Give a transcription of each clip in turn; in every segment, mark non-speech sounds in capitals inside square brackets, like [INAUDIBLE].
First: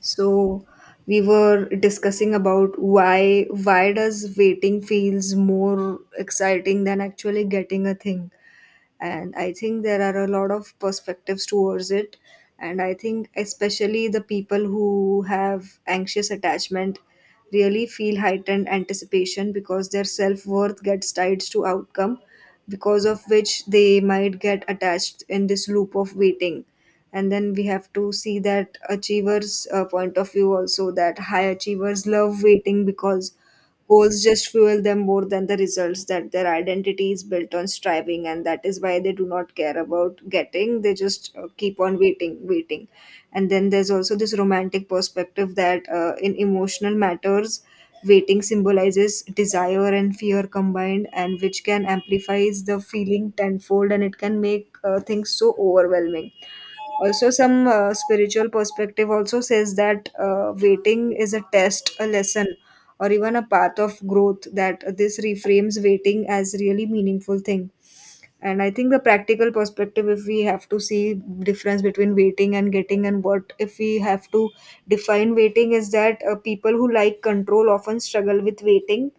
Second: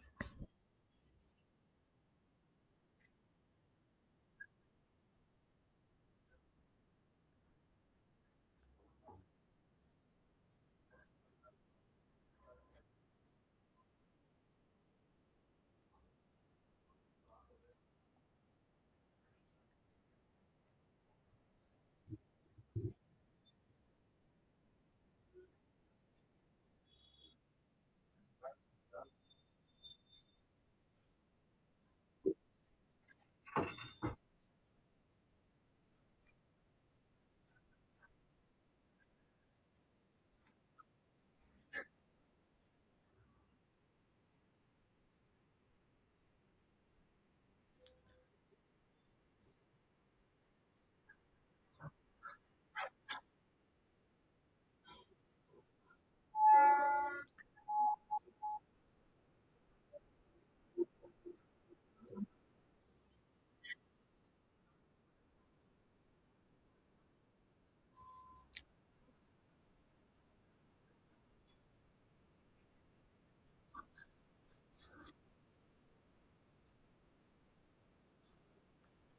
So we were discussing about why does waiting feels more exciting than actually getting a thing. And I think there are a lot of perspectives towards it. And I think especially the people who have anxious attachment really feel heightened anticipation because their self-worth gets tied to outcome, because of which they might get attached in this loop of waiting. And then we have to see that achievers point of view also, that high achievers love waiting because goals just fuel them more than the results, that their identity is built on striving, and that is why they do not care about getting. They just keep on waiting, waiting. And then there's also this romantic perspective that in emotional matters, waiting symbolizes desire and fear combined, and which can amplifies the feeling tenfold, and it can make things so overwhelming. Also some spiritual perspective also says that waiting is a test, a lesson, or even a path of growth, that this reframes waiting as really meaningful thing. And I think the practical perspective, if we have to see difference between waiting and getting, and what if we have to define waiting, is that people who like control often struggle with waiting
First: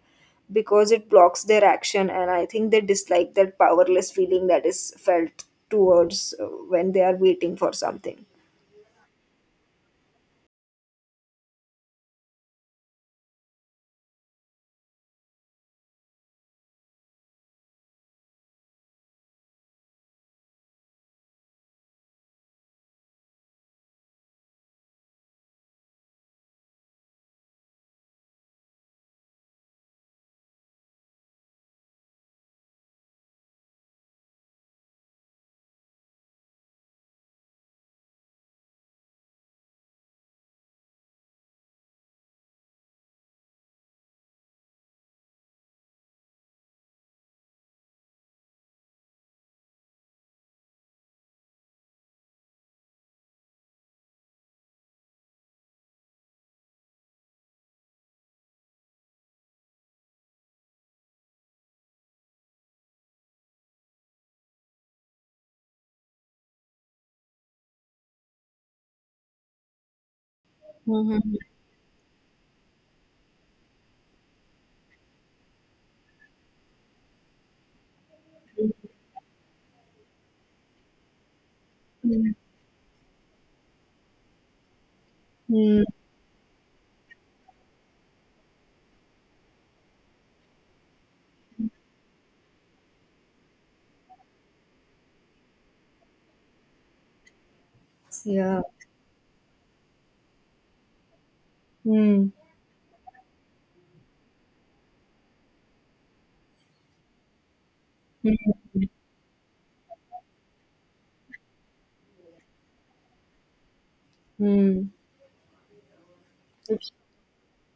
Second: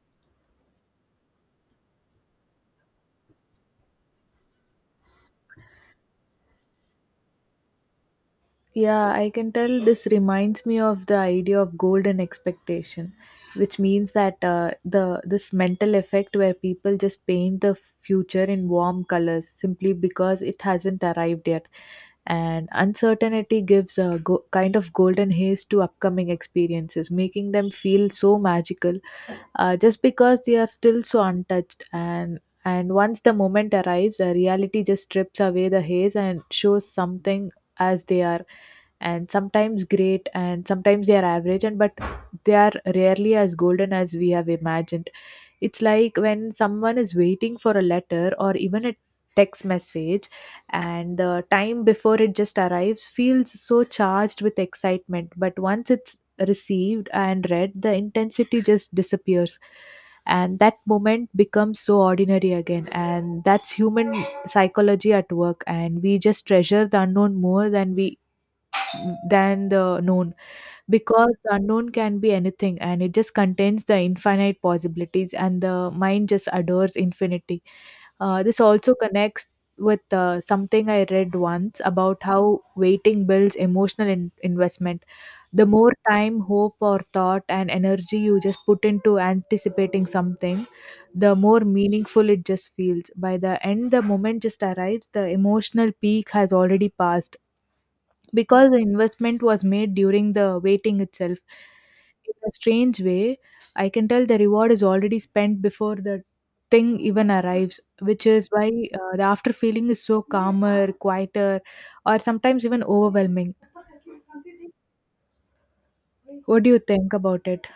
because it blocks their action, and I think they dislike that powerless feeling that is felt towards when they are waiting for something. Yeah, I can tell this reminds me of the idea of golden expectation, which means that the this mental effect where people just paint the future in warm colors simply because it hasn't arrived yet, and uncertainty gives a kind of golden haze to upcoming experiences, making them feel so magical, just because they are still so untouched. And once the moment arrives, reality just strips away the haze and shows something as they are, and sometimes great and sometimes they are average, and but they are rarely as golden as we have imagined. It's like when someone is waiting for a letter or even a text message, and the time before it just arrives feels so charged with excitement, but once it's received and read, the intensity just disappears, and that moment becomes so ordinary again. And that's human psychology at work, and we just treasure the unknown more than we than the known, because Mhm. the unknown can be anything and it just contains the infinite possibilities, and the mind just adores infinity. This also connects with something I read once about Mm. how waiting builds emotional investment. The Mm. more time, hope or thought and energy you just put into anticipating something, the more meaningful it just feels. By the end, the moment just arrives, the emotional peak has already passed, Yeah. because the investment was made during the waiting itself. Mm. In a strange way, I can tell the reward is already spent before the thing even arrives, which is why the after feeling is so calmer, quieter, or sometimes even overwhelming. Mm. What do Mm. you think about it?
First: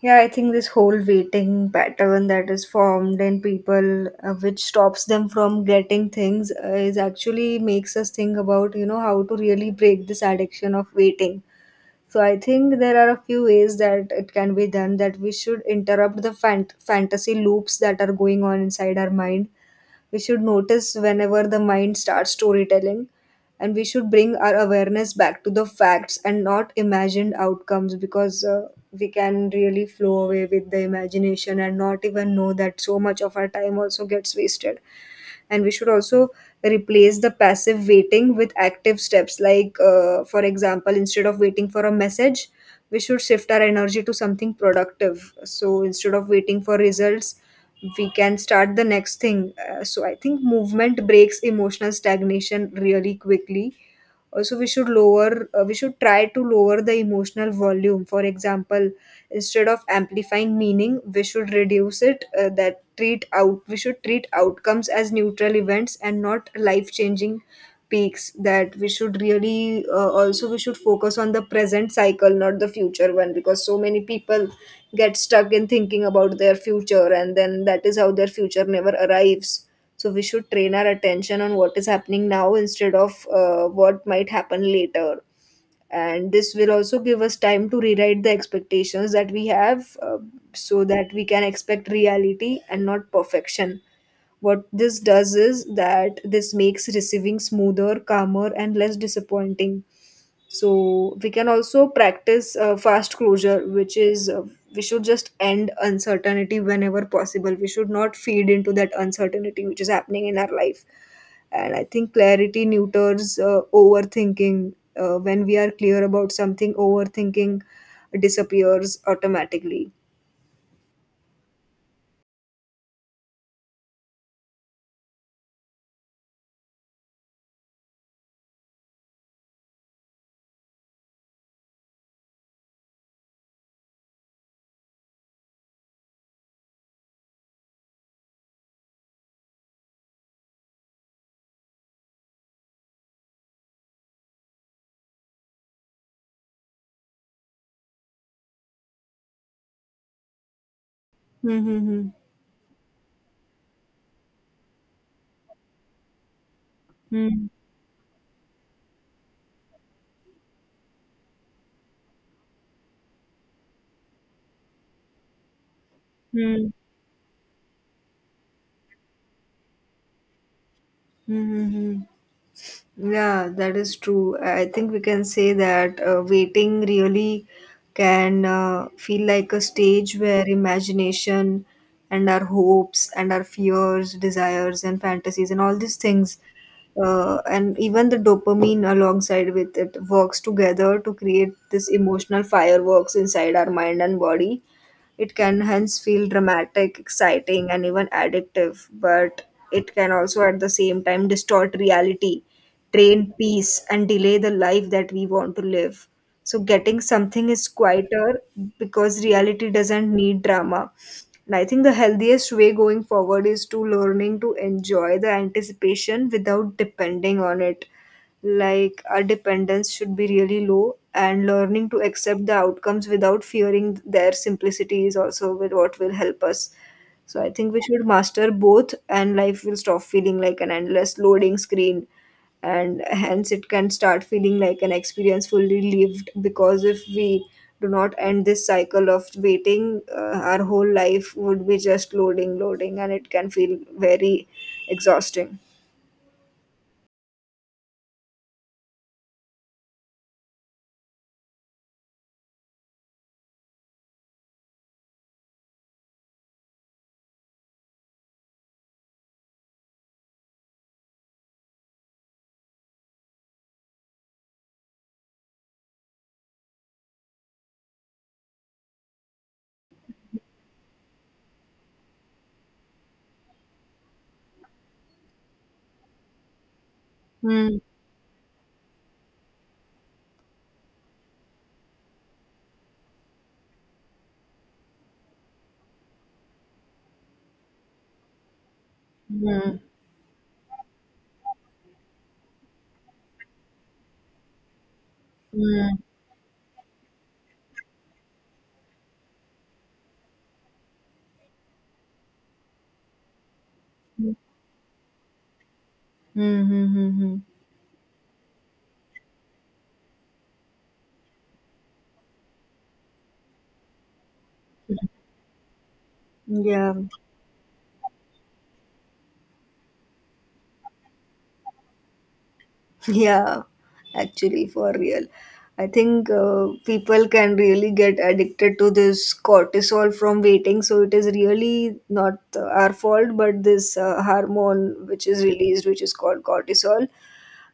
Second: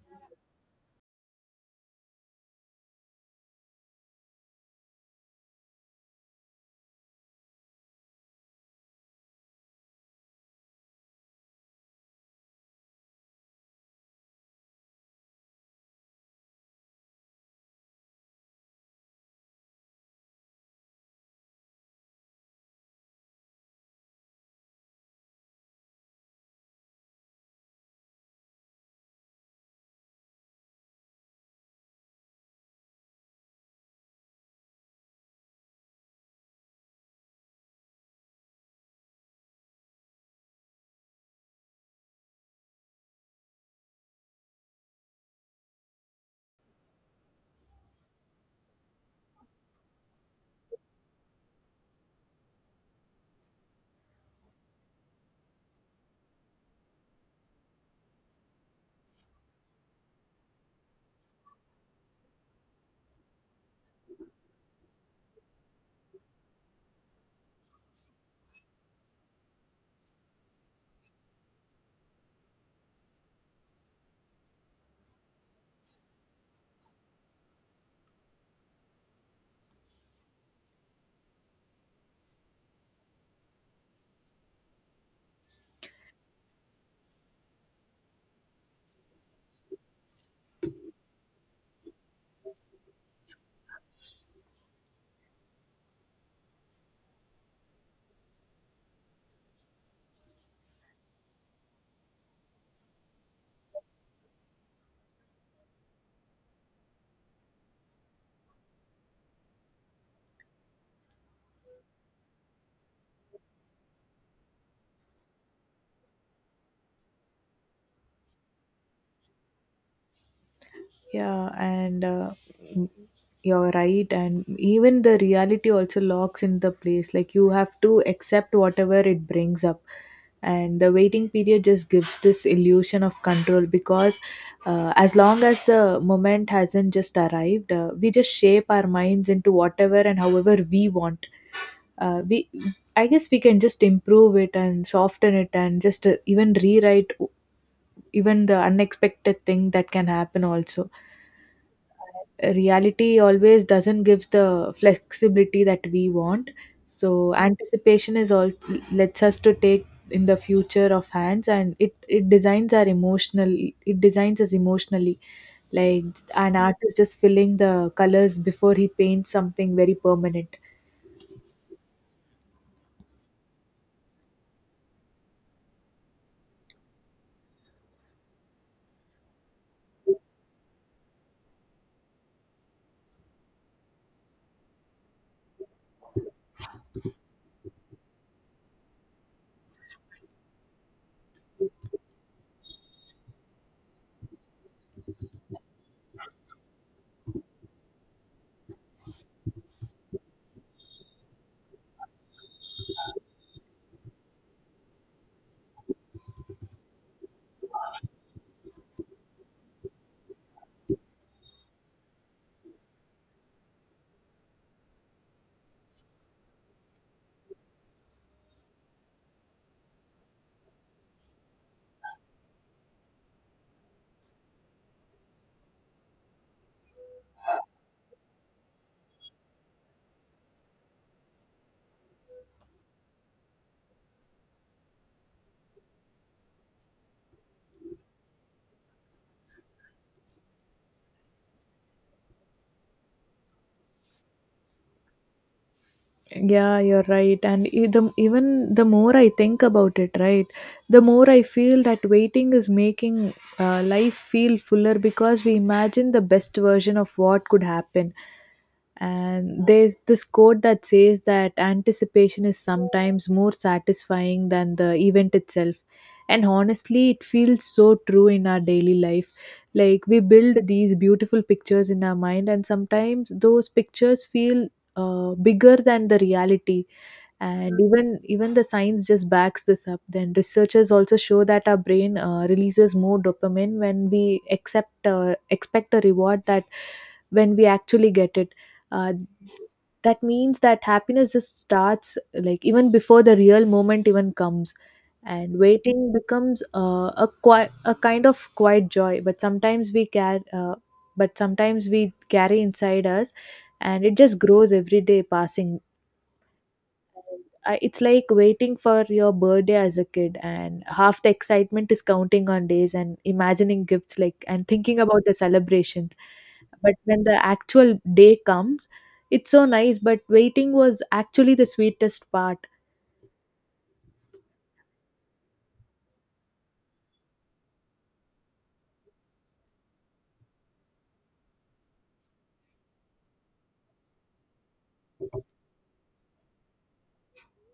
Yeah, I think this whole waiting pattern that is formed in people, which stops them from getting things, is actually makes us think about, you know, how to really break this addiction of waiting. So I think there are a few ways that it can be done, that we should interrupt the fantasy loops that are going on inside our mind. We should notice whenever the mind starts storytelling, and we should bring our awareness back to the facts and not imagined outcomes, because we can really flow away with the imagination and not even know that so much of our time also gets wasted. And we should also replace the passive waiting with active steps, like for example, instead of waiting for a message, we should shift our energy to something productive. So instead of waiting for results, we can start the next thing. So I think movement breaks emotional stagnation really quickly. Also, we should lower, we should try to lower the emotional volume. For example, instead of amplifying meaning, we should reduce it. That treat out, we should treat outcomes as neutral events and not life-changing peaks. That we should really also we should focus on the present cycle, not the future one, because so many people get stuck in thinking about their future, and then that is how their future never arrives. So we should train our attention on what is happening now instead of what might happen later. And this will also give us time to rewrite the expectations that we have, so that we can expect reality and not perfection. What this does is that this makes receiving smoother, calmer, and less disappointing. So we can also practice fast closure, which is we should just end uncertainty whenever possible. We should not feed into that uncertainty which is happening in our life. And I think clarity neuters overthinking. When we are clear about something, overthinking disappears automatically. Yeah, and m- you're right. And even the reality also locks in the place. Like you have to accept whatever it brings up. And the waiting period just gives this illusion of control, because as long as the moment hasn't just arrived, we just shape our minds into whatever and however we want. Uh, we, I guess we can just improve it and soften it and just even rewrite even the unexpected thing that can happen also. Hmm. Hmm. Reality always doesn't give the flexibility that we want, so Hmm. anticipation is all, lets us to take in the future of hands, and it designs our emotional it designs us emotionally, like Hmm. an Hmm. artist is filling the colors before he paints something very permanent. Hmm. Hmm. Yeah, that is true. I think we can say that waiting really can feel like a stage where imagination and our hopes and our fears, desires, and fantasies, and all these things, and even the dopamine alongside with it, works together to create this emotional fireworks inside our mind and body. It can hence feel dramatic, exciting, and even addictive, but it can also at the same time distort reality, train peace, and delay the life that we want to live. So getting something is quieter because reality doesn't need drama. And I think the healthiest way going forward is to learning to enjoy the anticipation without depending on it. Like our dependence should be really low, and learning to accept the outcomes without fearing their simplicity is also with what will help us. So I think we should master both and life will stop feeling like an endless loading screen, and hence it can start feeling like an experience fully lived, because if we do not end this cycle of waiting, our whole life would be just loading, loading, and it can feel very exhausting. Yeah, you're right. And even the more I think about it, right, the more I feel that waiting is making life feel fuller because we imagine the best version of what could happen. And there's this quote that says that anticipation is sometimes more satisfying than the event itself. And honestly, it feels so true in our daily life. Like we build these beautiful pictures in our mind, and sometimes those pictures feel bigger than the reality. And Hmm. even the science just backs this up. Then researchers also show that our brain releases more dopamine when we accept expect a reward that when we actually get it. uh, Hmm. that means that happiness just starts like even before the real moment even comes, and Hmm. waiting becomes a kind of quiet joy, but sometimes we carry inside us, and it Hmm. just grows every day passing. Hmm. Hmm. Hmm. I, it's like waiting for your birthday as a kid, and half the excitement is counting on days and imagining gifts like and thinking about the celebrations. Hmm. Yeah. But when the actual day comes, it's so nice, but waiting was actually the sweetest part. [LAUGHS] Yeah, actually, for real. I think people can really get addicted to this cortisol from waiting, so it is really not our fault, but this hormone which is released, which is called cortisol,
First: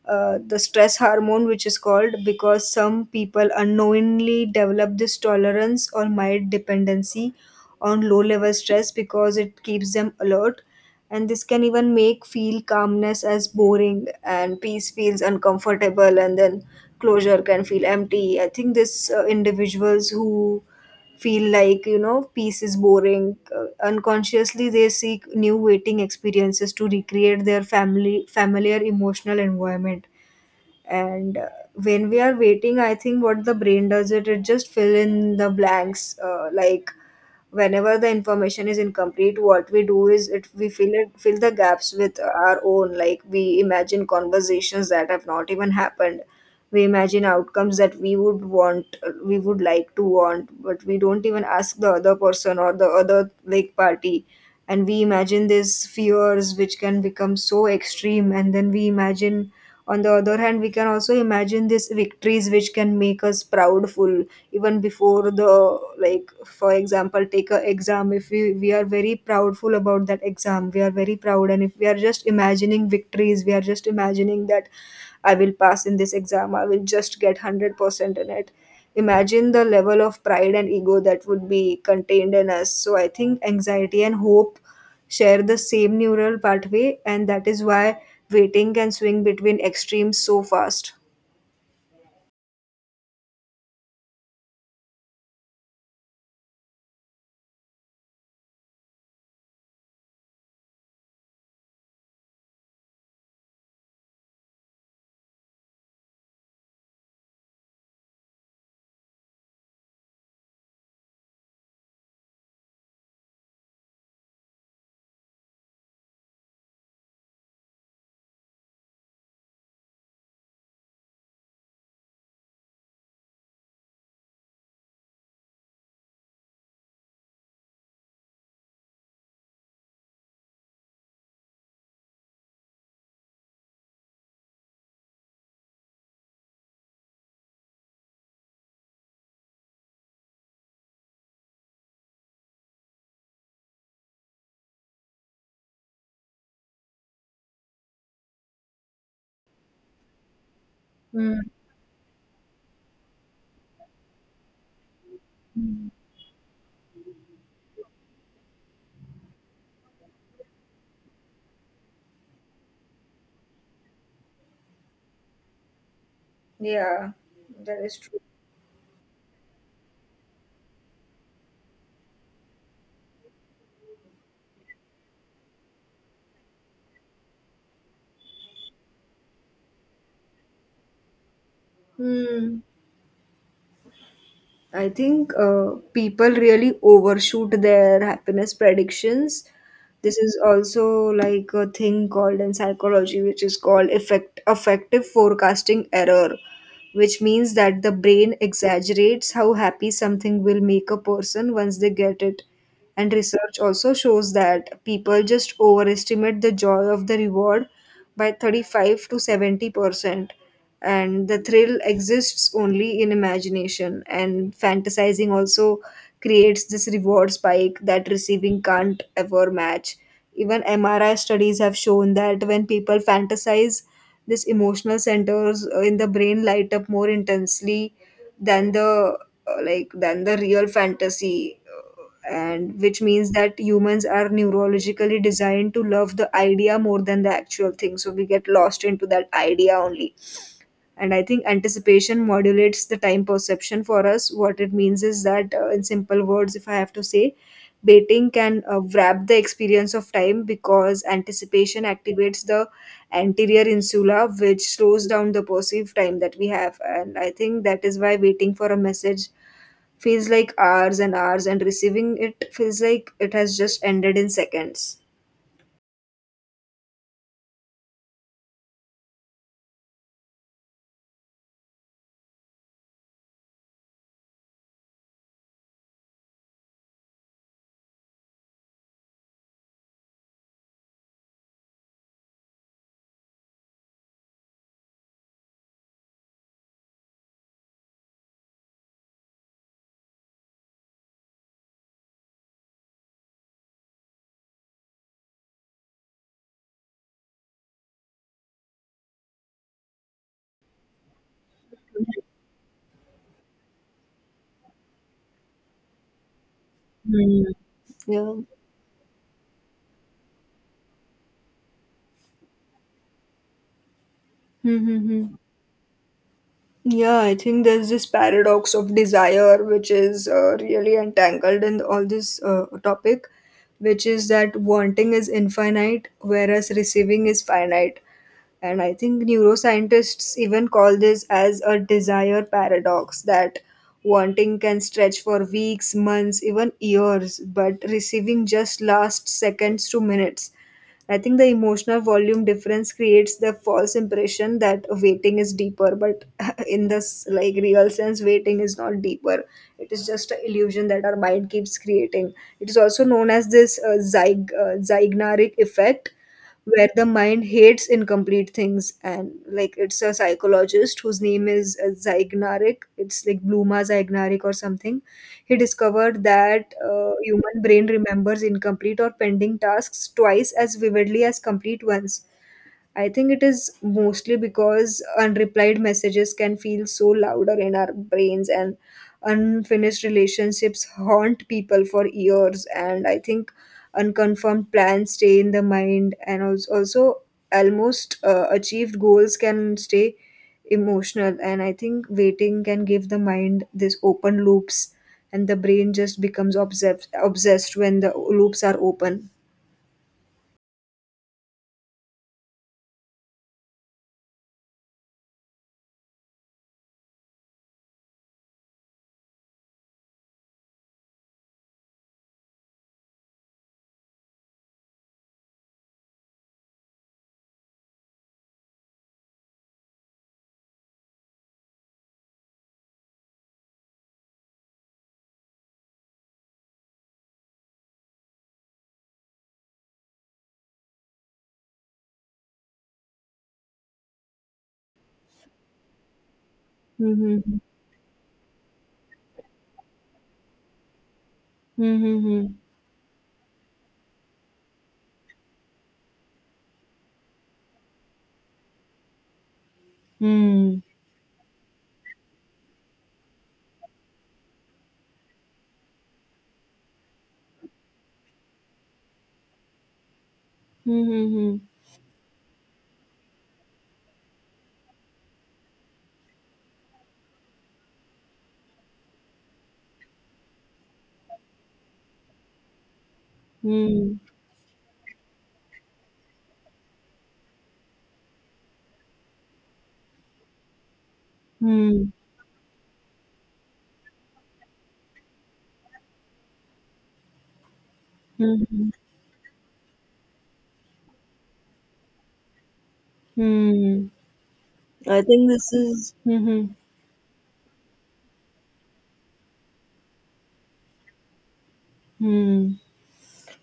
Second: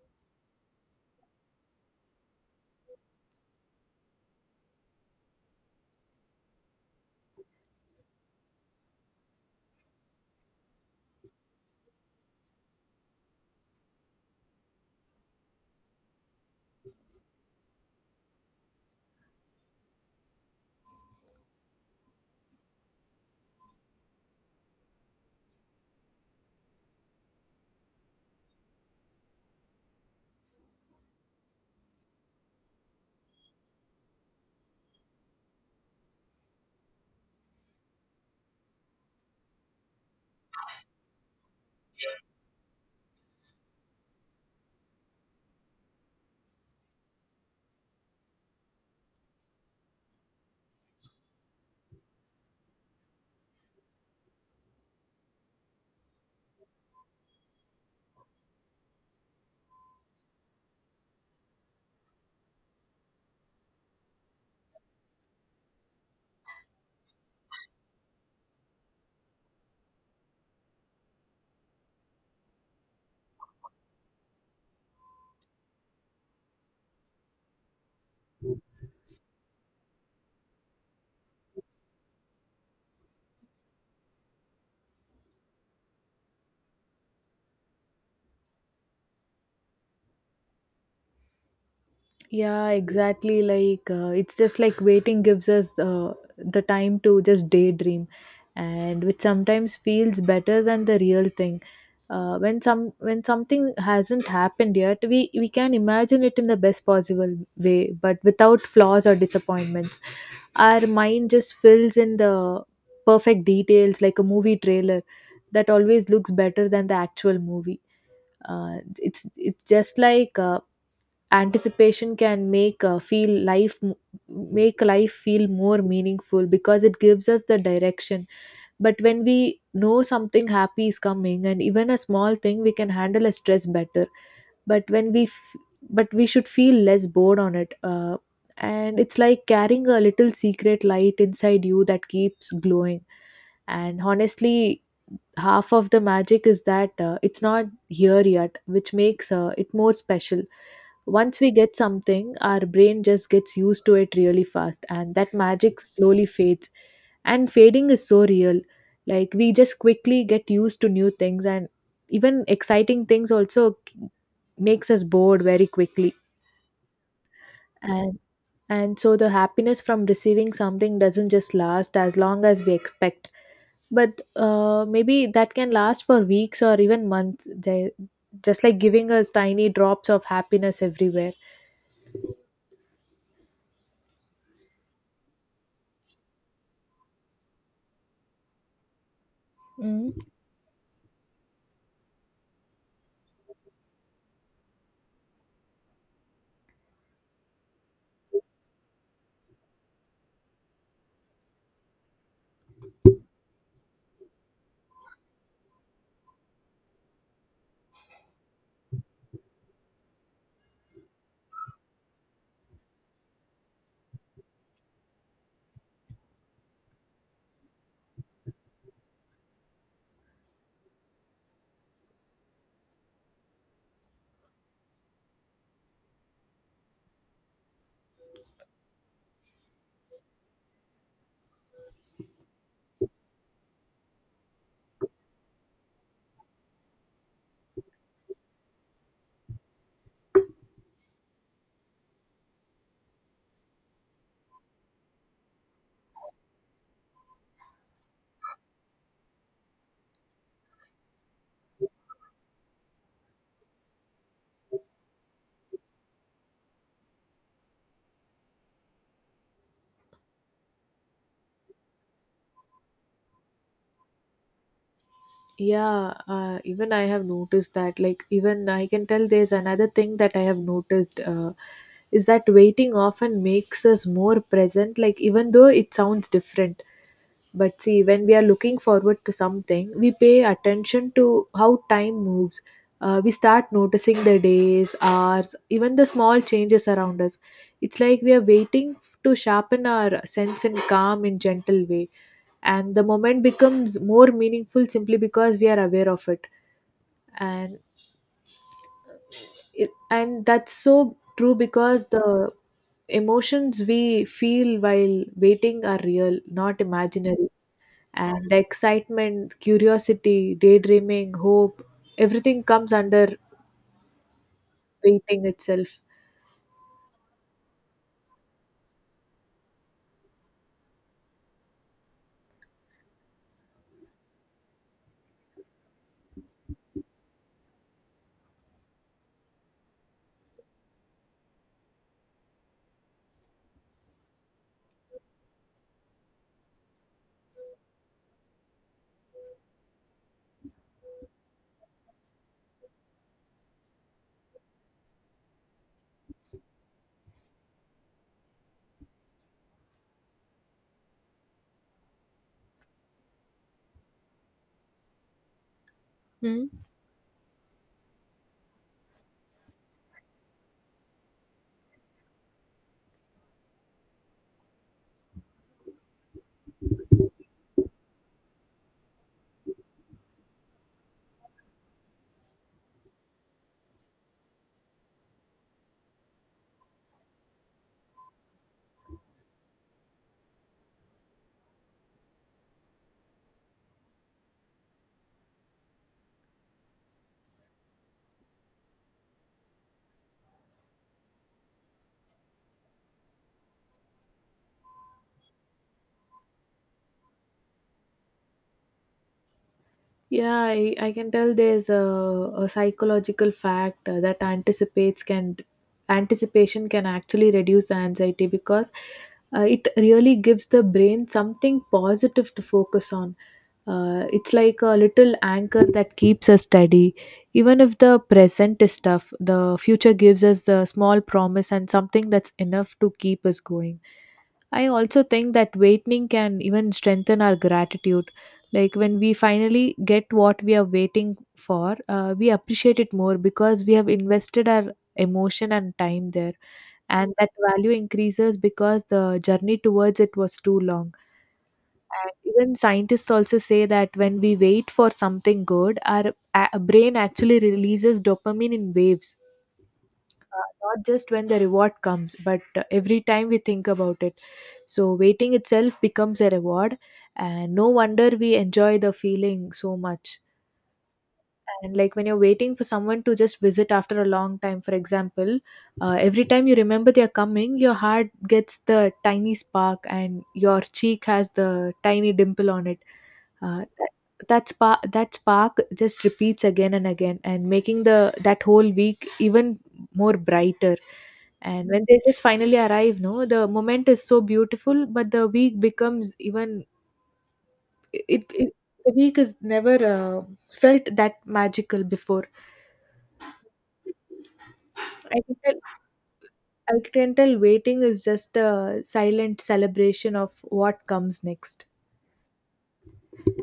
the stress hormone, which is called because some people unknowingly develop this tolerance or mild dependency on low level stress because it keeps them alert. And this can even make feel calmness as boring, and peace feels uncomfortable, and then closure can feel empty. I think this individuals who feel like, you know, peace is boring, unconsciously they seek new waiting experiences to recreate their family familiar emotional environment. And when we are waiting, I think what the brain does, it just fill in the blanks, like whenever the information is incomplete, what we do is it we fill the gaps with our own, like we imagine conversations that have not even happened, we imagine outcomes that we would want, we would like to want, but we don't even ask the other person or the other like party. And we imagine these fears which can become so extreme, and then we imagine, on the other hand, we can also imagine these victories which can make us proudful, even before the, like for example, take a exam. If we, we are very proudful about that exam, we are very proud, and if we are just imagining victories, we are just imagining that I will pass in this exam, I will just get 100% in it. Imagine the level of pride and ego that would be contained in us. So I think anxiety and hope share the same neural pathway, and that is why waiting can swing between extremes so fast. Yeah, exactly. Like it's just like waiting gives us the time to just daydream, and which sometimes feels better than the real thing. When something hasn't happened yet, we can imagine it in the best possible way, but without flaws or disappointments. Our mind just fills in the perfect details, like a movie trailer that always looks better than the actual movie. It's just like anticipation can make life feel more meaningful because it gives us the direction. But when we know something happy is coming, and even a small thing, we can handle a stress better. But when we f- but we should feel less bored on it. And it's like carrying a little secret light inside you that keeps glowing. And honestly, half of the magic is that it's not here yet, which makes it more special. Mm. Once we get something, our brain just gets used to it really fast, and that magic slowly fades. And fading is so real. Like, we just quickly get used to new things, and even exciting things also makes us bored very quickly. Yeah, that is true. And and so the happiness from receiving something doesn't just last as long as we expect, but maybe that can last for weeks or even months. They just like giving us tiny drops of happiness everywhere. Hmm. I think people really overshoot their happiness predictions. Mm. This is also like a thing called in psychology, which is called effective forecasting error, which means that the brain exaggerates how happy something will make a person once they get it. And research also shows that people just overestimate the joy of the reward by 35 to 70%. And the thrill exists only in imagination, and fantasizing also creates this reward spike that receiving can't ever match. Even mri studies have shown that when people fantasize, this emotional centers in the brain light up more intensely than the, than the real fantasy. And which means that humans are neurologically designed to love the idea more than the actual thing, so we get lost into that idea only. And I think anticipation modulates the time perception for us. What it means is that, in simple words, if I have to say, baiting can wrap the experience of time because anticipation activates the anterior insula, which slows down the perceived time that we have. And I think that is why waiting for a message feels like hours and hours, and receiving it feels like it has just ended in seconds. Yeah, even I have noticed that. Like, even I can tell there's another thing that I have noticed, is that waiting often makes us more present, like, even though it sounds different. But see, when we are looking forward to something, we pay attention to how time moves. We start noticing the days, hours, even the small changes around us. It's like we are waiting to sharpen our sense and calm in gentle way. And the moment becomes more meaningful simply because we are aware of it. And that's so true because the emotions we feel while waiting are real, not Hmm. imaginary. Yeah. And excitement, curiosity, daydreaming, hope, everything comes under Hmm, hmm, hmm. waiting itself. Yeah, I think there's this paradox of desire, which is really entangled in all this topic, which is that wanting is infinite, whereas receiving is finite. And I think neuroscientists even call this as a desire paradox that wanting can stretch for weeks, months, even years, but receiving just lasts seconds to minutes. I think the emotional volume difference creates the false impression that waiting is deeper, but [LAUGHS] in this like real sense, waiting is not deeper. It is just an illusion that our mind keeps creating. It is also known as this zygnaric effect, Hmm? where the mind hates incomplete things, and like it's a psychologist whose name is Zeignarek. It's like Bluma Zeignarek or something. He discovered that human brain remembers incomplete or pending tasks twice as vividly as complete ones. I think it is mostly because unreplied messages can feel so louder in our brains, and unfinished relationships haunt people for years, and I think unconfirmed plans stay in the mind, and also, also almost achieved goals can stay emotional. And I think waiting can give the mind this open loops, and the brain just becomes obsessed when the loops are open. Yeah, I can tell there's a psychological fact that anticipates can anticipation can actually reduce anxiety because it really gives the brain something positive to focus on. It's like a little anchor that keeps us steady. Even if the present is tough, the future gives us a small promise and something that's enough to keep us going. I also think that waiting can even strengthen our gratitude. Like when we finally get what we are waiting for, we appreciate it more because we have invested our emotion and time there, and that Mm-hmm. value increases because the journey towards it was too long. Mm-hmm. And even scientists also say that when we wait for something good, our brain actually releases dopamine in waves, not just when the reward comes but every time we think about it. So waiting itself becomes a reward, and no wonder we enjoy the feeling so much. Mhm, And like when you're waiting for someone to just visit after a long time, for example, every time you remember they're coming, your heart gets the tiny spark and your cheek has the tiny dimple on it. Uh, that, mhm, that spark just repeats again and again, and making the that whole week even more brighter. And when mhm, they just finally arrive, no, the moment is so beautiful, but the week becomes even it, it mhm, the week is never felt that magical before. mhm. I I think can this tell, is mhm, I can tell waiting is just a silent celebration of what comes next. mhm.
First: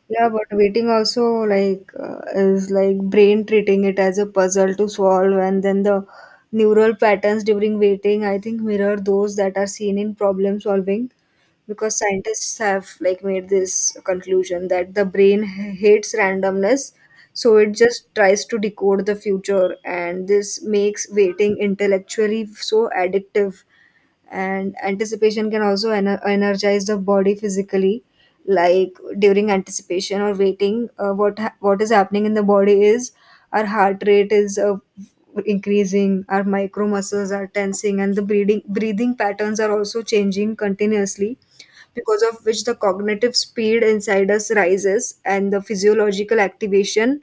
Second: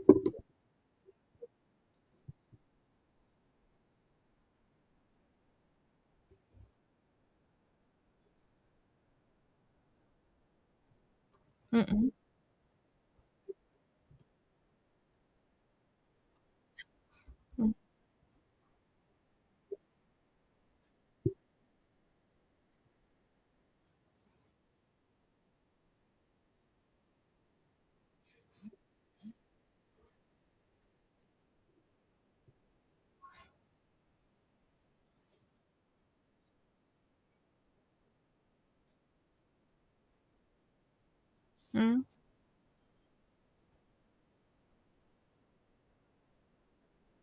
Yeah, but waiting also is like brain treating it as a puzzle to solve, and then the neural patterns during waiting, I think, mirror those that are seen in problem solving, because Mm-mm. scientists have like made this conclusion that the brain hates randomness, so it just tries to decode the future, and this makes waiting intellectually so addictive, and anticipation can also energize the body physically like during anticipation or waiting, what is happening in the body is our heart rate is increasing, our micro muscles are tensing, and the breathing patterns are also changing continuously, because of which the cognitive speed inside us rises and the physiological activation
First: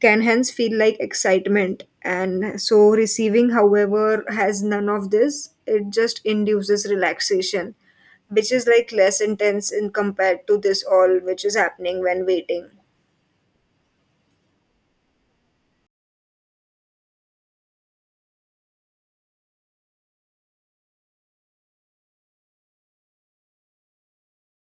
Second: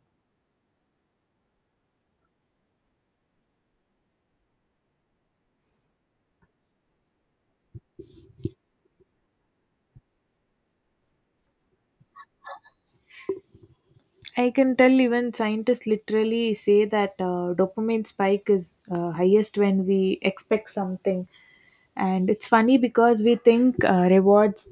can hence feel like excitement. And so, receiving, however, has none of this. It just induces relaxation, which is like less intense in compared to this all which is happening when waiting. I can tell even scientists literally say that dopamine spike is highest when we expect something. And it's funny because we think uh, rewards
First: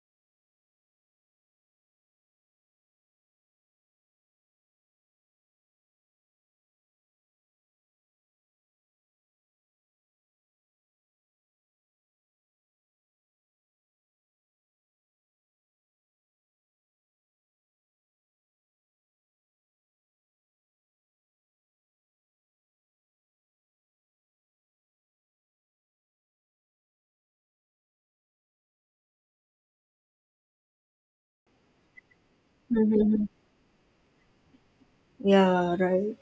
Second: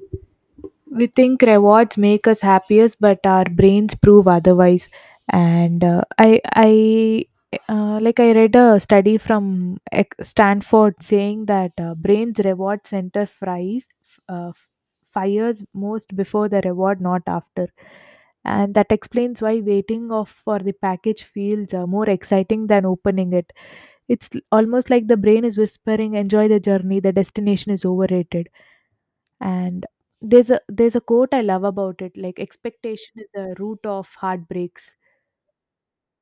we think rewards make us happiest, but our brains prove otherwise. And I like I read a study from Stanford saying that brains reward center fries uh, fires most before the reward, not after. And that explains why waiting of for the package feels more exciting than opening it. It's almost like the brain is whispering, enjoy the journey, the destination is overrated. And there's a quote I love about it, like expectation Mm-hmm. is the root of heartbreaks. Yeah, right.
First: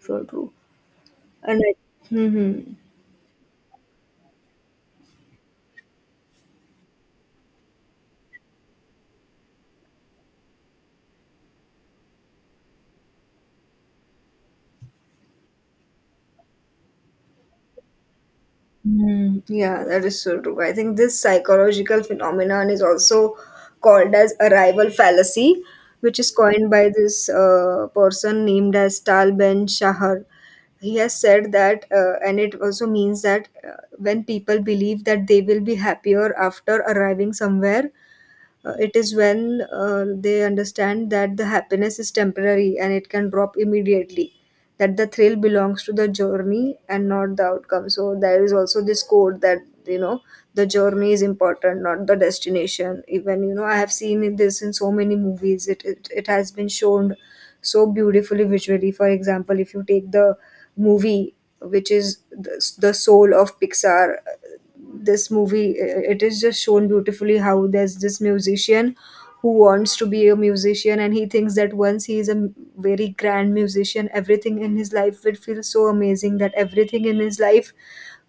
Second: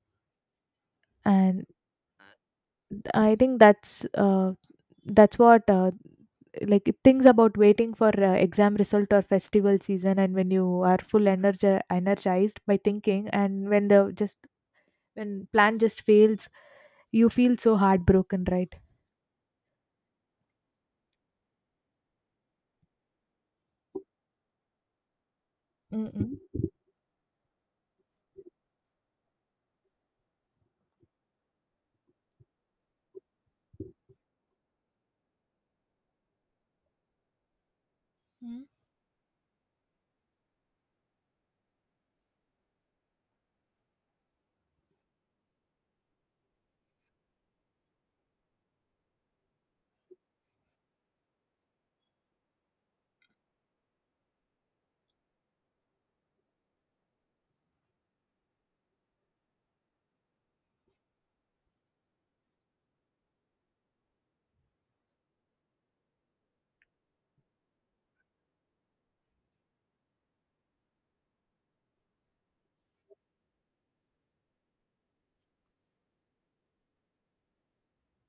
So true. And And I, mhm. I think that's what like things about waiting for exam result or festival season, and when you are full energized by thinking, and when the just when plan just fails, you feel so heartbroken, right? Mm, yeah, that is so true. I think this psychological phenomenon is also called as arrival fallacy, which Mm-mm. is coined by this person named as Tal Ben Shahar. He has said that, and it also means that when people believe that they will be happier after arriving somewhere, Mm. It is when they understand that the happiness is temporary and it can drop immediately, that the thrill belongs to the journey and not the outcome. So there is also this quote that, you know, the journey is important, not the destination. Even, you know, I have this in so many movies. It has been shown so beautifully visually. For example, if you take the movie which is the soul of Pixar, this movie it is just shown beautifully how there's this musician who wants to be a musician, and he thinks that once he is very grand musician, everything in his life will feel so amazing, that everything in his life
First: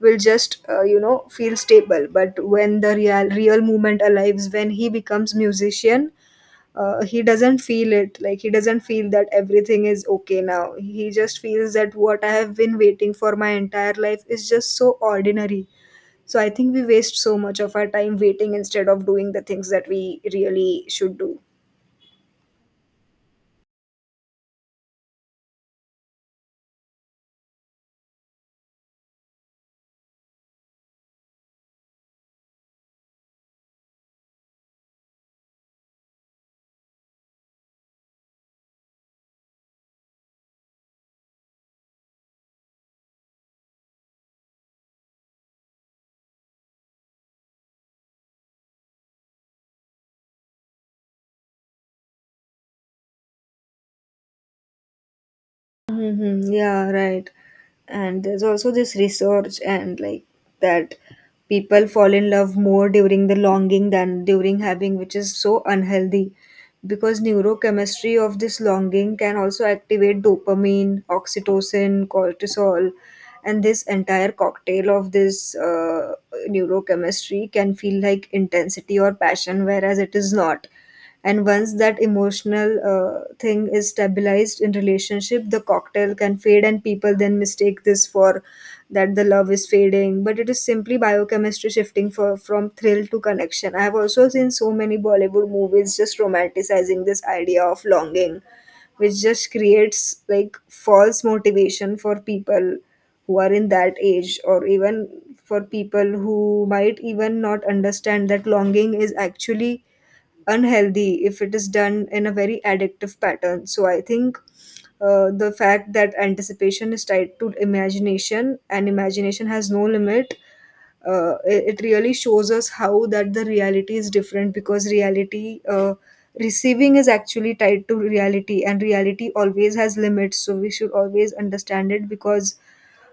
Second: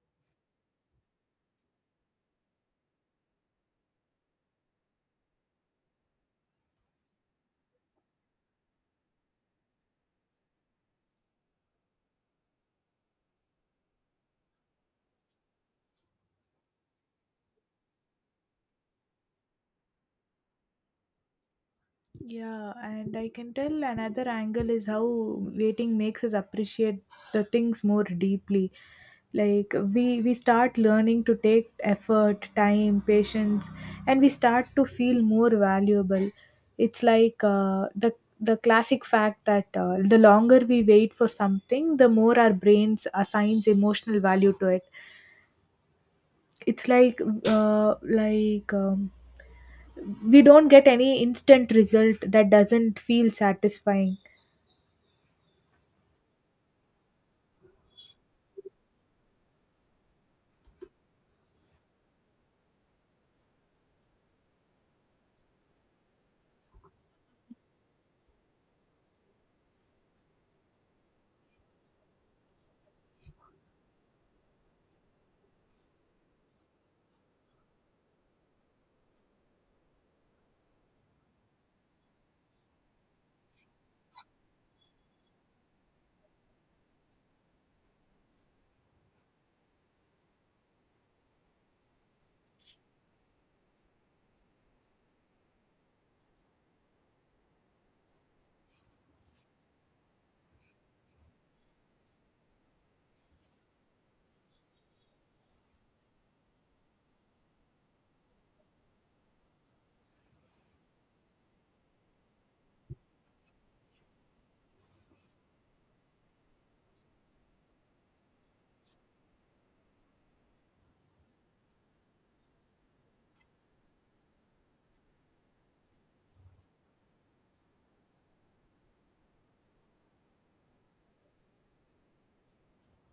will just, you know, feel stable. But when the real moment arrives, when he becomes musician, he doesn't feel it. Like he doesn't feel that everything is okay now. He just feels that what I have been waiting for my entire life is just so ordinary. So I think we waste so much of our time waiting instead of doing the things that we really should do. Yeah, and I can tell another angle is how waiting makes us appreciate the things more deeply. Like we start learning to take effort, time, patience, and we start to feel more valuable. It's like the classic fact that the longer we wait for something, the more our brains assigns emotional value to it. It's like uh, like um, we don't get any instant result that doesn't feel satisfying. Mm-hmm. Yeah, right. And there's also this research and like that people fall in love more during the longing than during having, which is so unhealthy, because neurochemistry of this longing can also activate dopamine, oxytocin, cortisol, and this entire cocktail of this neurochemistry can feel like intensity or passion, whereas it is not. And once that emotional thing is stabilized in relationship, the cocktail can fade and people then mistake this for that the love is fading, but it is simply biochemistry shifting for, from thrill to connection. I have also seen so many Bollywood movies just romanticizing this idea of longing, which just creates like false motivation for people who are in that age, or even for people who might even not understand that longing is actually unhealthy if it is done in a very addictive pattern. So I think, the fact that anticipation is tied to imagination and imagination has no limit, it really shows us how that the reality is different, because reality, receiving is actually tied to reality, and reality always has limits, so we should always understand it. Because,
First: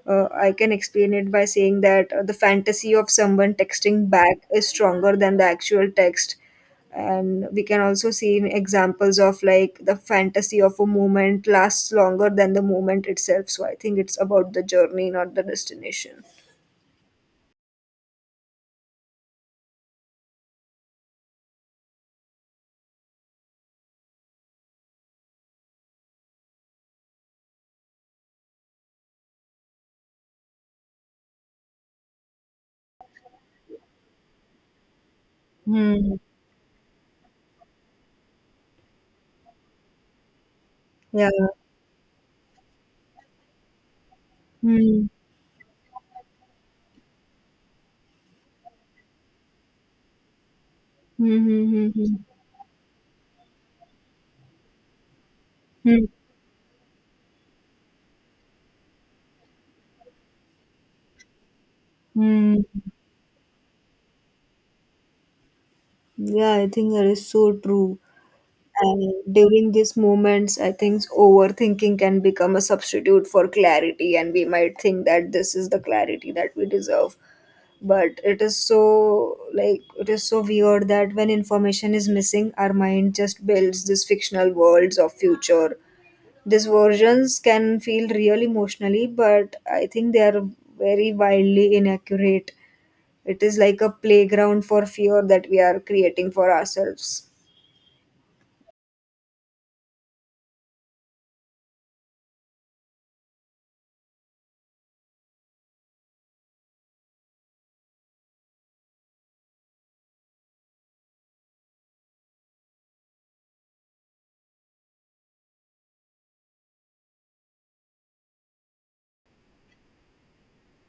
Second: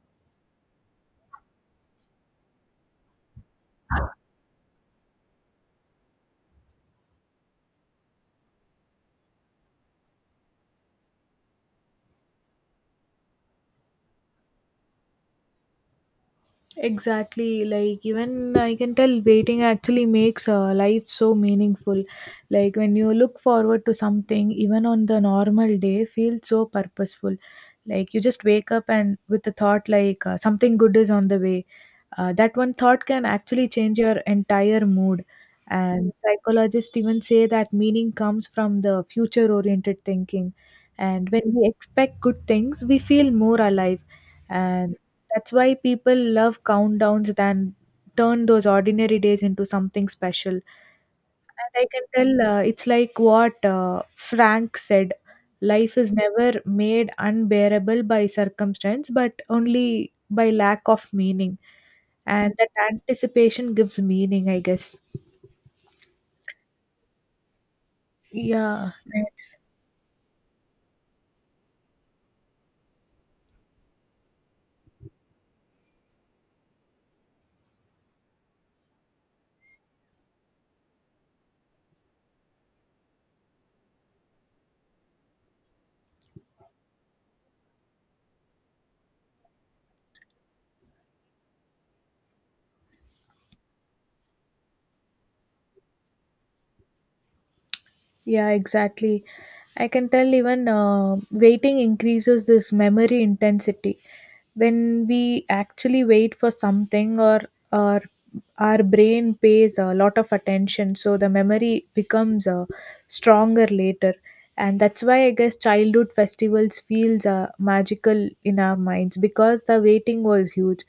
I can explain it by saying that, the fantasy of someone texting back is stronger than the actual text. And we can also see in examples of like the fantasy of a moment lasts longer than the moment itself. So I think it's about the journey, not the destination. Exactly, like even I can tell waiting actually makes life so meaningful. Like when you look forward to something, even on the normal day, feels so purposeful. Like you just wake up and with the thought like something good is on the way. That one thought can actually change your entire mood. And Hmm. psychologists even say that meaning comes from the future oriented thinking. Yeah. And when we expect good things, we feel more alive, and Hmm. that's why people love countdowns than turn those ordinary days into something special. And Hmm, hmm, I hmm, can hmm. tell it's like what Frank said life Hmm, is never made unbearable by circumstance, but only by lack of meaning. And hmm. that anticipation gives meaning, I guess. Yeah, I think that is so true. Yeah, And during these moments, I think overthinking can become a substitute for clarity, and we might think that this is the clarity that we deserve. But it is so like it is so weird that when information is missing, our mind just builds these fictional worlds of future. These versions can feel real emotionally, but I think they are very wildly inaccurate. It is like a playground for fear that we are creating for ourselves. Exactly. I can tell even waiting increases this memory intensity. When we actually wait for something or our brain pays a lot of attention, so the memory becomes stronger later. And that's why I guess childhood festivals feels magical in our minds because the waiting was huge,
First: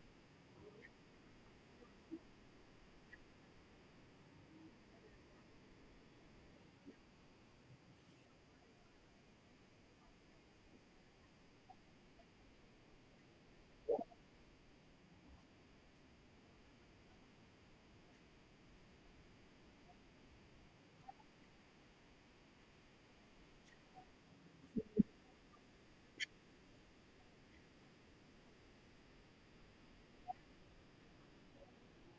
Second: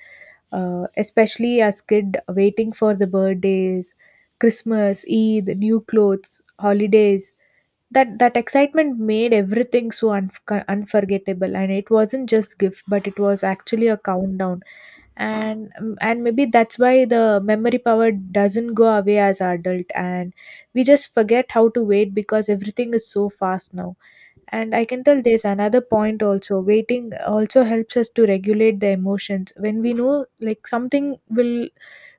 especially as kid waiting for the birthdays, Christmas, Eid, new clothes, holidays. That excitement made everything so unforgettable, and it wasn't just gift, but it was actually a countdown. And maybe that's why the memory power doesn't go away as adult, and we just forget how to wait because everything is so fast now. And I can tell there's another point also. Waiting also helps us to regulate the emotions. When we know like something will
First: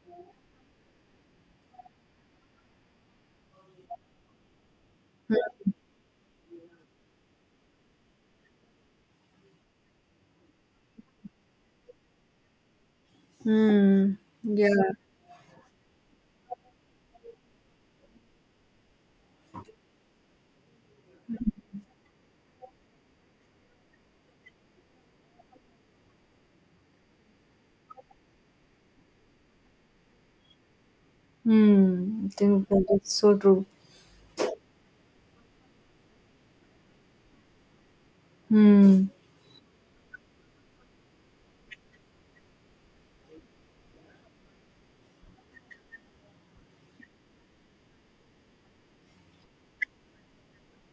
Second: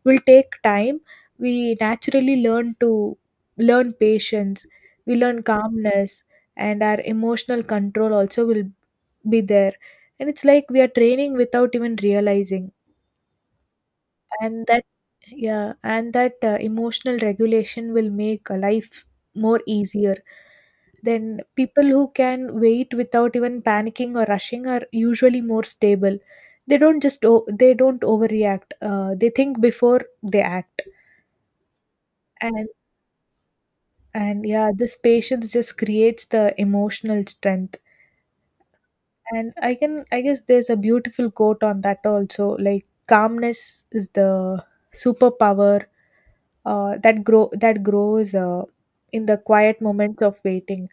will take time, we naturally learn to learn patience, we learn calmness, and our emotional control also will be there. And it's like we are training without even realizing. Hmm. And that Yeah. yeah, and that emotional regulation will make life more easier. Then people who can wait without even panicking or rushing are usually more stable. They don't overreact, they think before they act. Hmm. I think and that is so true. and yeah, this patience just creates the emotional strength. Hmm. And I can, I guess there's a beautiful quote on that also, like calmness is the superpower that grows in the quiet moments of waiting.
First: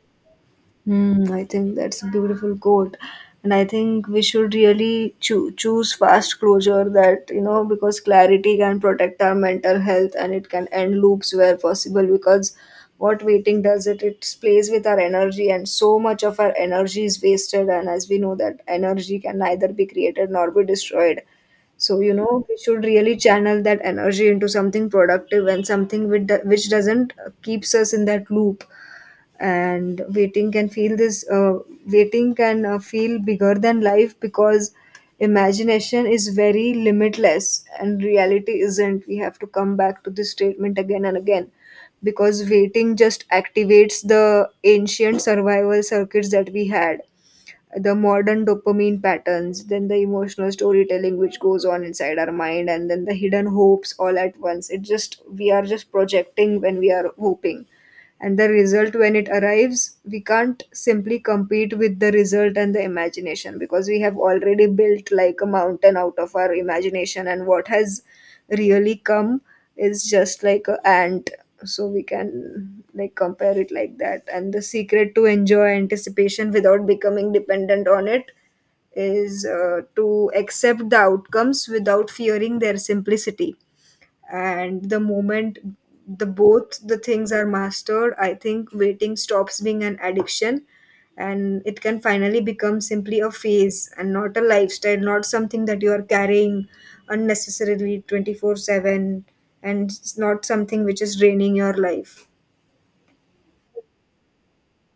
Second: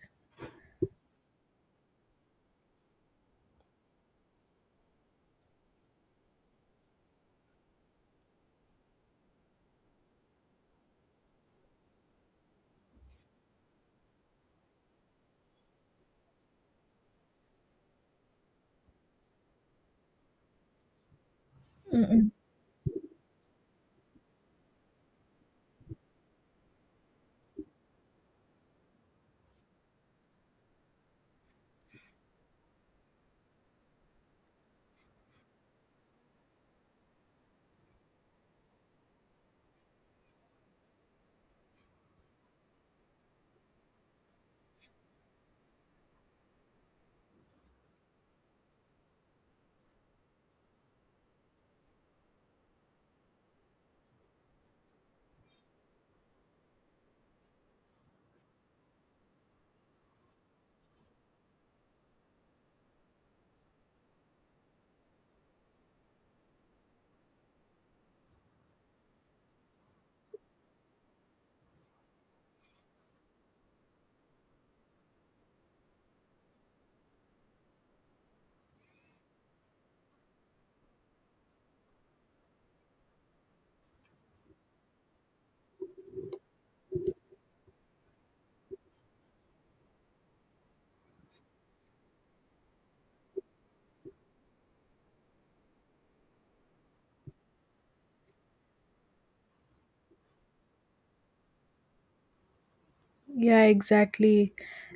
Hmm, I think that's a beautiful quote. And I think we should really choose fast closure that, you know, because clarity can protect our mental health and it can end loops where possible. Because what waiting does, it plays with our energy, and so much of our energy is wasted. And as we know, that energy can neither be created nor be destroyed. So, you Mm-mm. know, we should really channel that energy into something productive, and something with which doesn't, keeps us in that loop. And waiting can feel this waiting can, feel bigger than life, because imagination is very limitless and reality isn't. We have to come back to this statement again and again, because waiting just activates the ancient survival circuits that we had, the modern dopamine patterns, then the emotional storytelling which goes on inside our mind, and then the hidden hopes, all at once. It just, we are just projecting when we are hoping, and the result, when it arrives, we can't simply compete with the result and the imagination, because we have already built like a mountain out of our imagination, and what has really come is just like a ant. So we can like compare it like that. And the secret to enjoy anticipation without becoming dependent on it is, to accept the outcomes without fearing their simplicity. And the moment the both the things are mastered, I think waiting stops being an addiction, and it can finally become simply a phase and not a lifestyle, not something that you are carrying unnecessarily 24/7, and it's not something which is draining your life. Yeah, exactly.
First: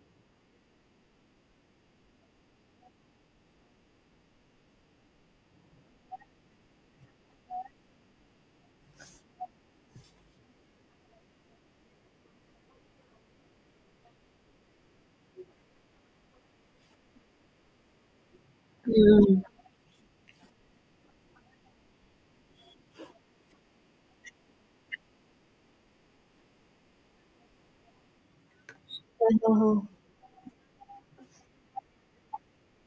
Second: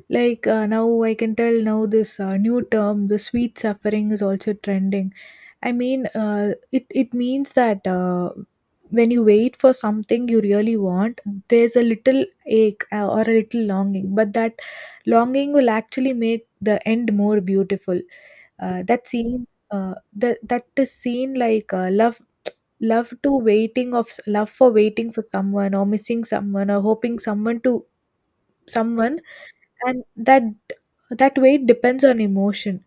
Like now, I can tell now this new term, the sweet suffering, is also trending. I mean, it means that when you wait for something you really want, there's a little ache or a little longing, but that longing will actually make the end more beautiful. That Mm. scene, that is seen like love for waiting for someone or missing someone or hoping someone. Oh. And that weight depends on emotion.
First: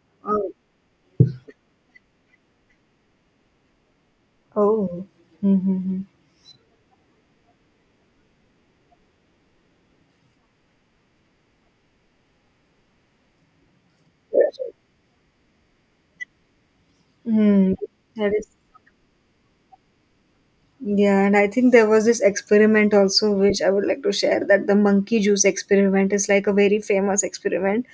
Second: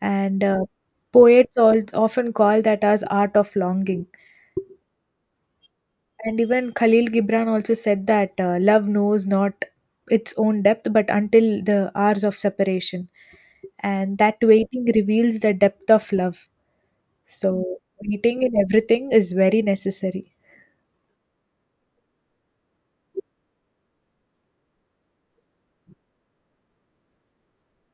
and Oh, uh, poets all often call that as art of longing. oh. Mm-hmm. And even Khalil Gibran also said that love knows not its own depth but until the hours of separation, and that waiting reveals the depth of love. So Hmm. That waiting is, in everything is very necessary. yeah, and I think there was this experiment also, which I would like to share, that the monkey juice experiment is like a very famous experiment.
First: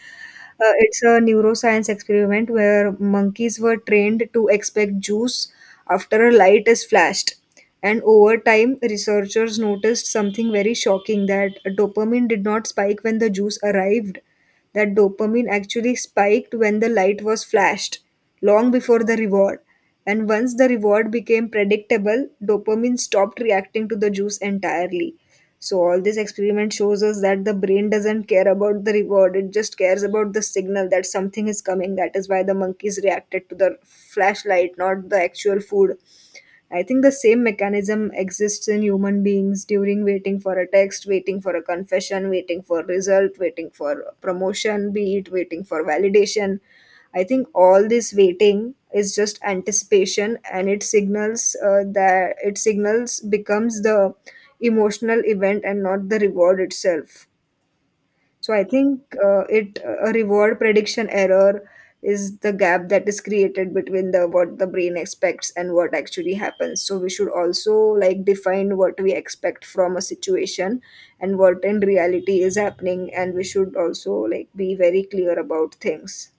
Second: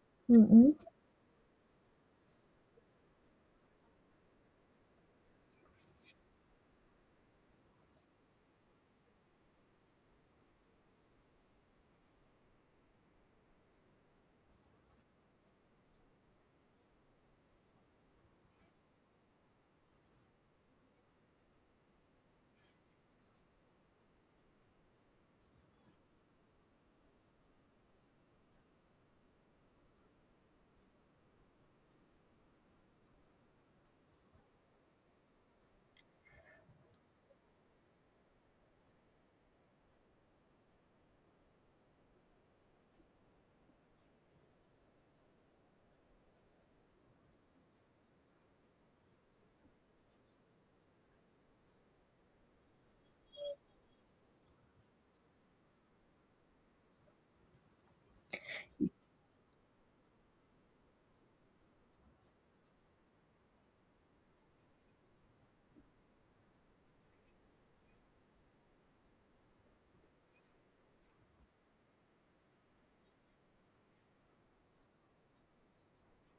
Mhm. It's a neuroscience experiment where monkeys were trained to expect juice after a light is flashed. And over time, researchers noticed something very shocking, that dopamine did not spike when the juice arrived, that dopamine actually spiked when the light was flashed, long before the reward. And once the reward became predictable, dopamine stopped reacting to the juice entirely. So, all this experiment shows us that the brain doesn't care about the reward, it just cares about the signal that something is coming. That is why the monkeys reacted to the flashlight, not the actual food. I think the same mechanism exists in human beings during waiting for a text, waiting for a confession, waiting for result, waiting for promotion, be it waiting for validation. I think all this waiting is just anticipation, and it signals, that it signals becomes the emotional event and not the reward itself. So I think, it, a reward prediction error is the gap that is created between the what the brain expects and what actually happens. So we should also like define what we expect from a situation and what in reality is happening, and we should also like be very clear about things.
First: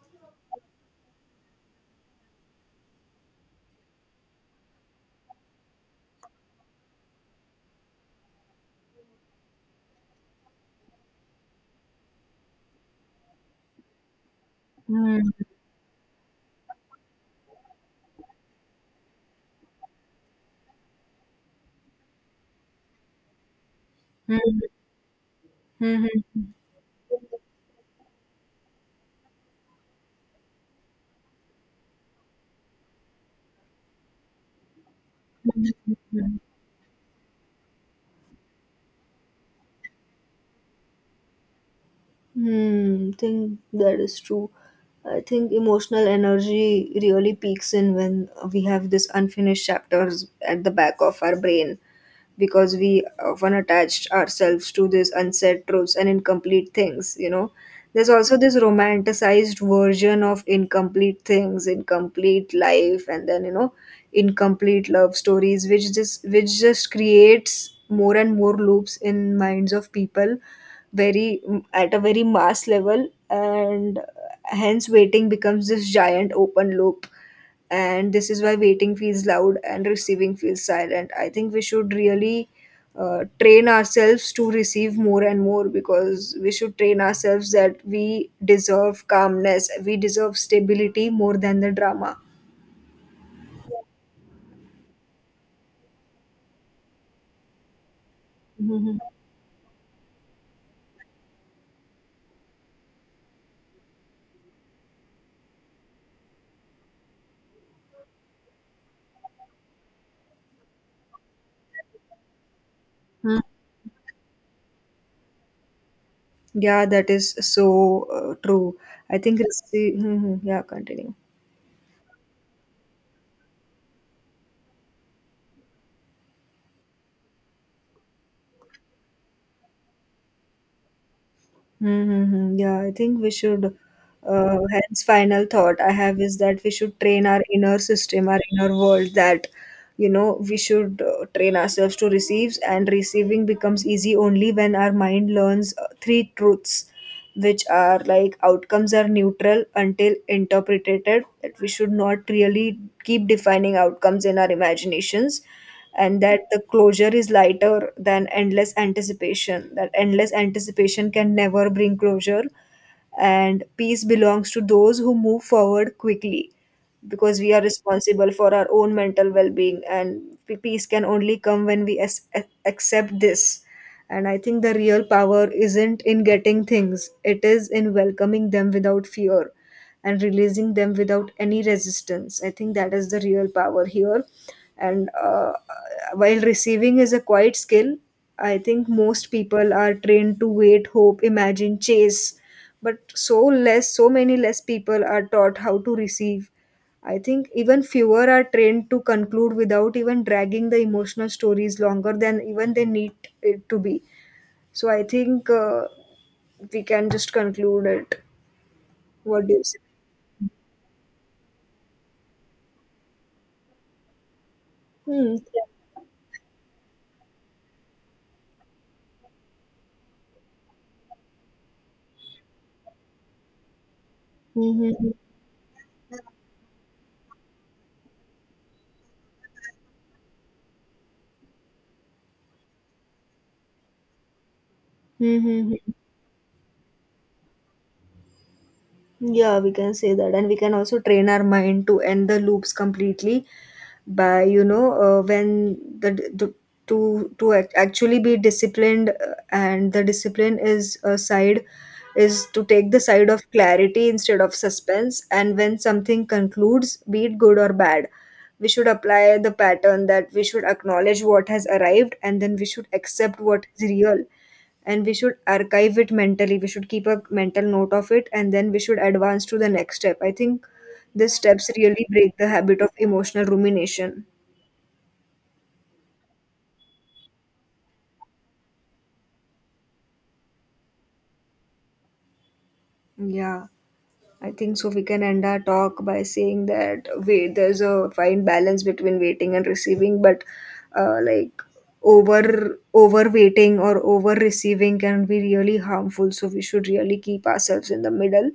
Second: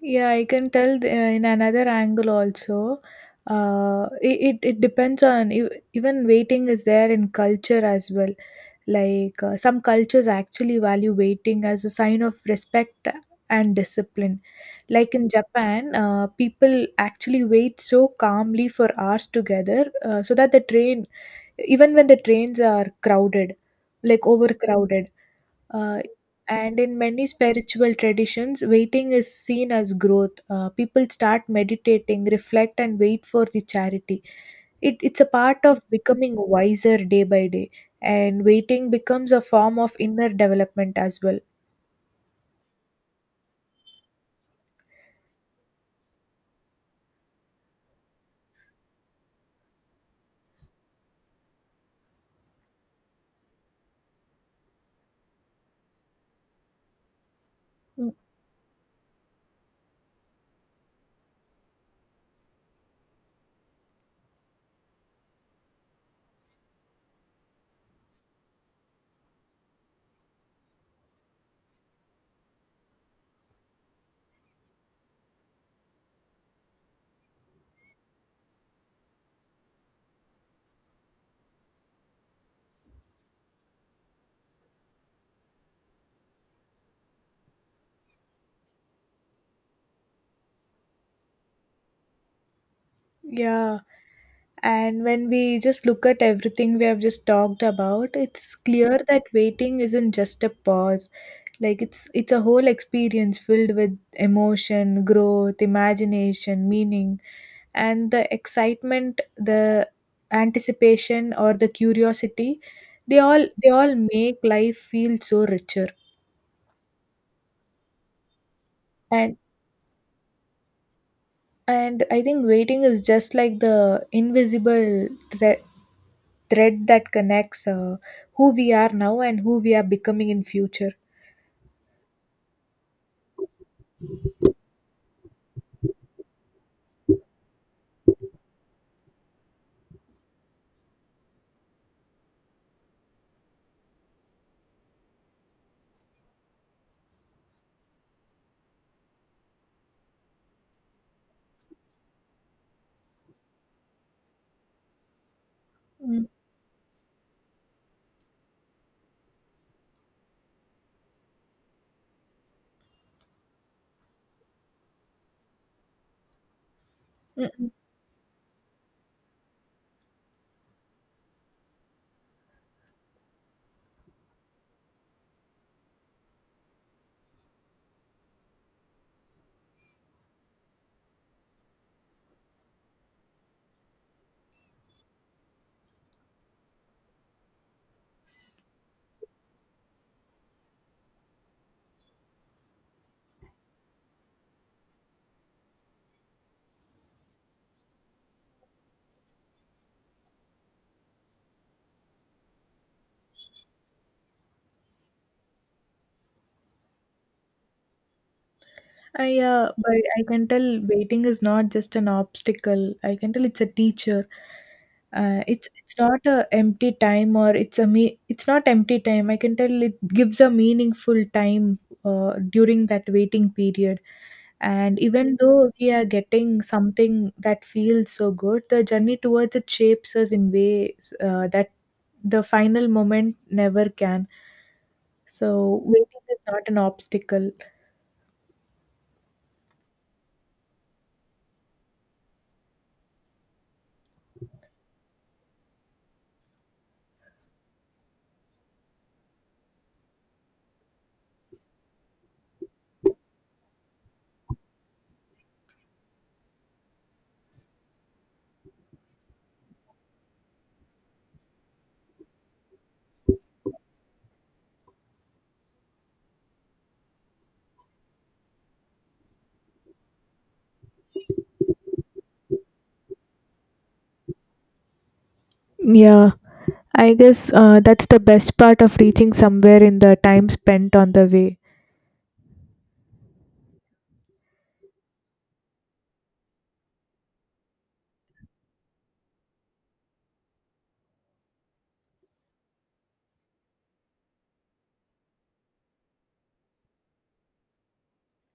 Yeah, I can tell the, in another angle also. It depends on even waiting is there in culture as well. Like some cultures actually value waiting as a sign of respect and discipline. Like Hmm. in Japan, people actually wait so calmly for hours together so that the train, even when the trains are crowded, like Hmm. overcrowded, uh, Hmm. Hmm. and in many spiritual traditions, waiting is seen as growth. People start meditating, reflect, and wait for the charity. It's a Hmm. part of becoming Hmm. wiser day by day, and waiting becomes a form of inner development as well. Hmm, think that is true. I think emotional energy really peaks in when we have this unfinished chapters at the back of our brain, because we often attached ourselves to these unsaid truths and incomplete things, you know. There's Mm, also this romanticized version of incomplete things, incomplete life, and then, you know, incomplete love stories, which just, which just creates more and more loops in minds of people, very at a very mass level. And hence waiting becomes this giant open loop, and this is why waiting feels loud and receiving feels silent. I think we should really, train ourselves to receive more and more, because we should train ourselves that we deserve calmness, we deserve stability more than the drama. yeah. And when we just look at everything we have just talked about, it's Mm-hmm. clear that waiting isn't just a pause. Like it's a whole experience filled with emotion, growth, imagination, meaning, and the excitement, the anticipation or the curiosity, they all make life feel so richer. Yeah, that is so true. I And think, rece-, mhm, yeah, continue. and I think waiting is just like the invisible thre- thread that connects who we are now and who we are becoming in future. Mm-hmm. Yeah, I think we should. Hence, final thought I have is that we should train our inner system, our inner world, that you know we should train ourselves to receive, and receiving becomes easy only when our mind learns three truths, which are like outcomes are neutral until interpreted, that we should not really keep defining outcomes in our imaginations, and Mm, that the closure is lighter than endless anticipation, that endless anticipation can never bring closure, and peace belongs to those who move forward quickly, because we are mm. responsible for our own mental well-being, and peace can only come when we accept this. And I think the real power isn't in getting things, it is in welcoming them without fear and releasing them without any resistance. I think that is the real power here. And while receiving is a quiet skill, I think most people are trained to wait, hope, imagine, chase. But so less, so many less people are taught how to receive. I think even fewer are trained to conclude without even dragging the emotional stories longer than even they need it to be. So I think, we can just conclude it. I What do you say? but I can tell waiting is not just an obstacle. I can tell it's a teacher. Hmm. Yeah. It's not a empty time or it's a me. It's not empty time. I can tell it gives a meaningful time during that waiting period. And Mm-hmm. even though we are getting something that feels so good, the journey towards it shapes us in ways that the final moment never can. So Mm-hmm. waiting is not an obstacle. Yeah, we can say that, and we can also train our mind to end the loops completely by, you know, when the, to actually be disciplined, and the discipline is a side, is to take the side of clarity instead of suspense, and when something concludes, be it good or bad, we should apply the pattern that we should acknowledge what has arrived, and then we should accept what is real, and we should archive it mentally, we should keep a mental note of it, and then we should advance to the next step. I think these steps really break the habit of emotional rumination. Yeah, I guess that's the best part of reaching somewhere in the time spent on the way. Yeah, I think so, we can end our talk by saying that wait there's a fine balance between waiting and receiving, but, uh, like over waiting or over receiving can be really harmful, so we should really keep ourselves in the middle,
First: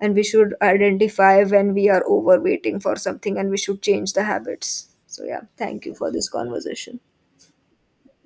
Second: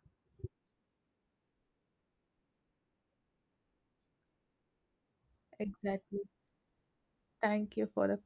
and we should identify when we are over waiting for something, and we should change the habits. So yeah, thank you for Exactly. this conversation. Thank you for the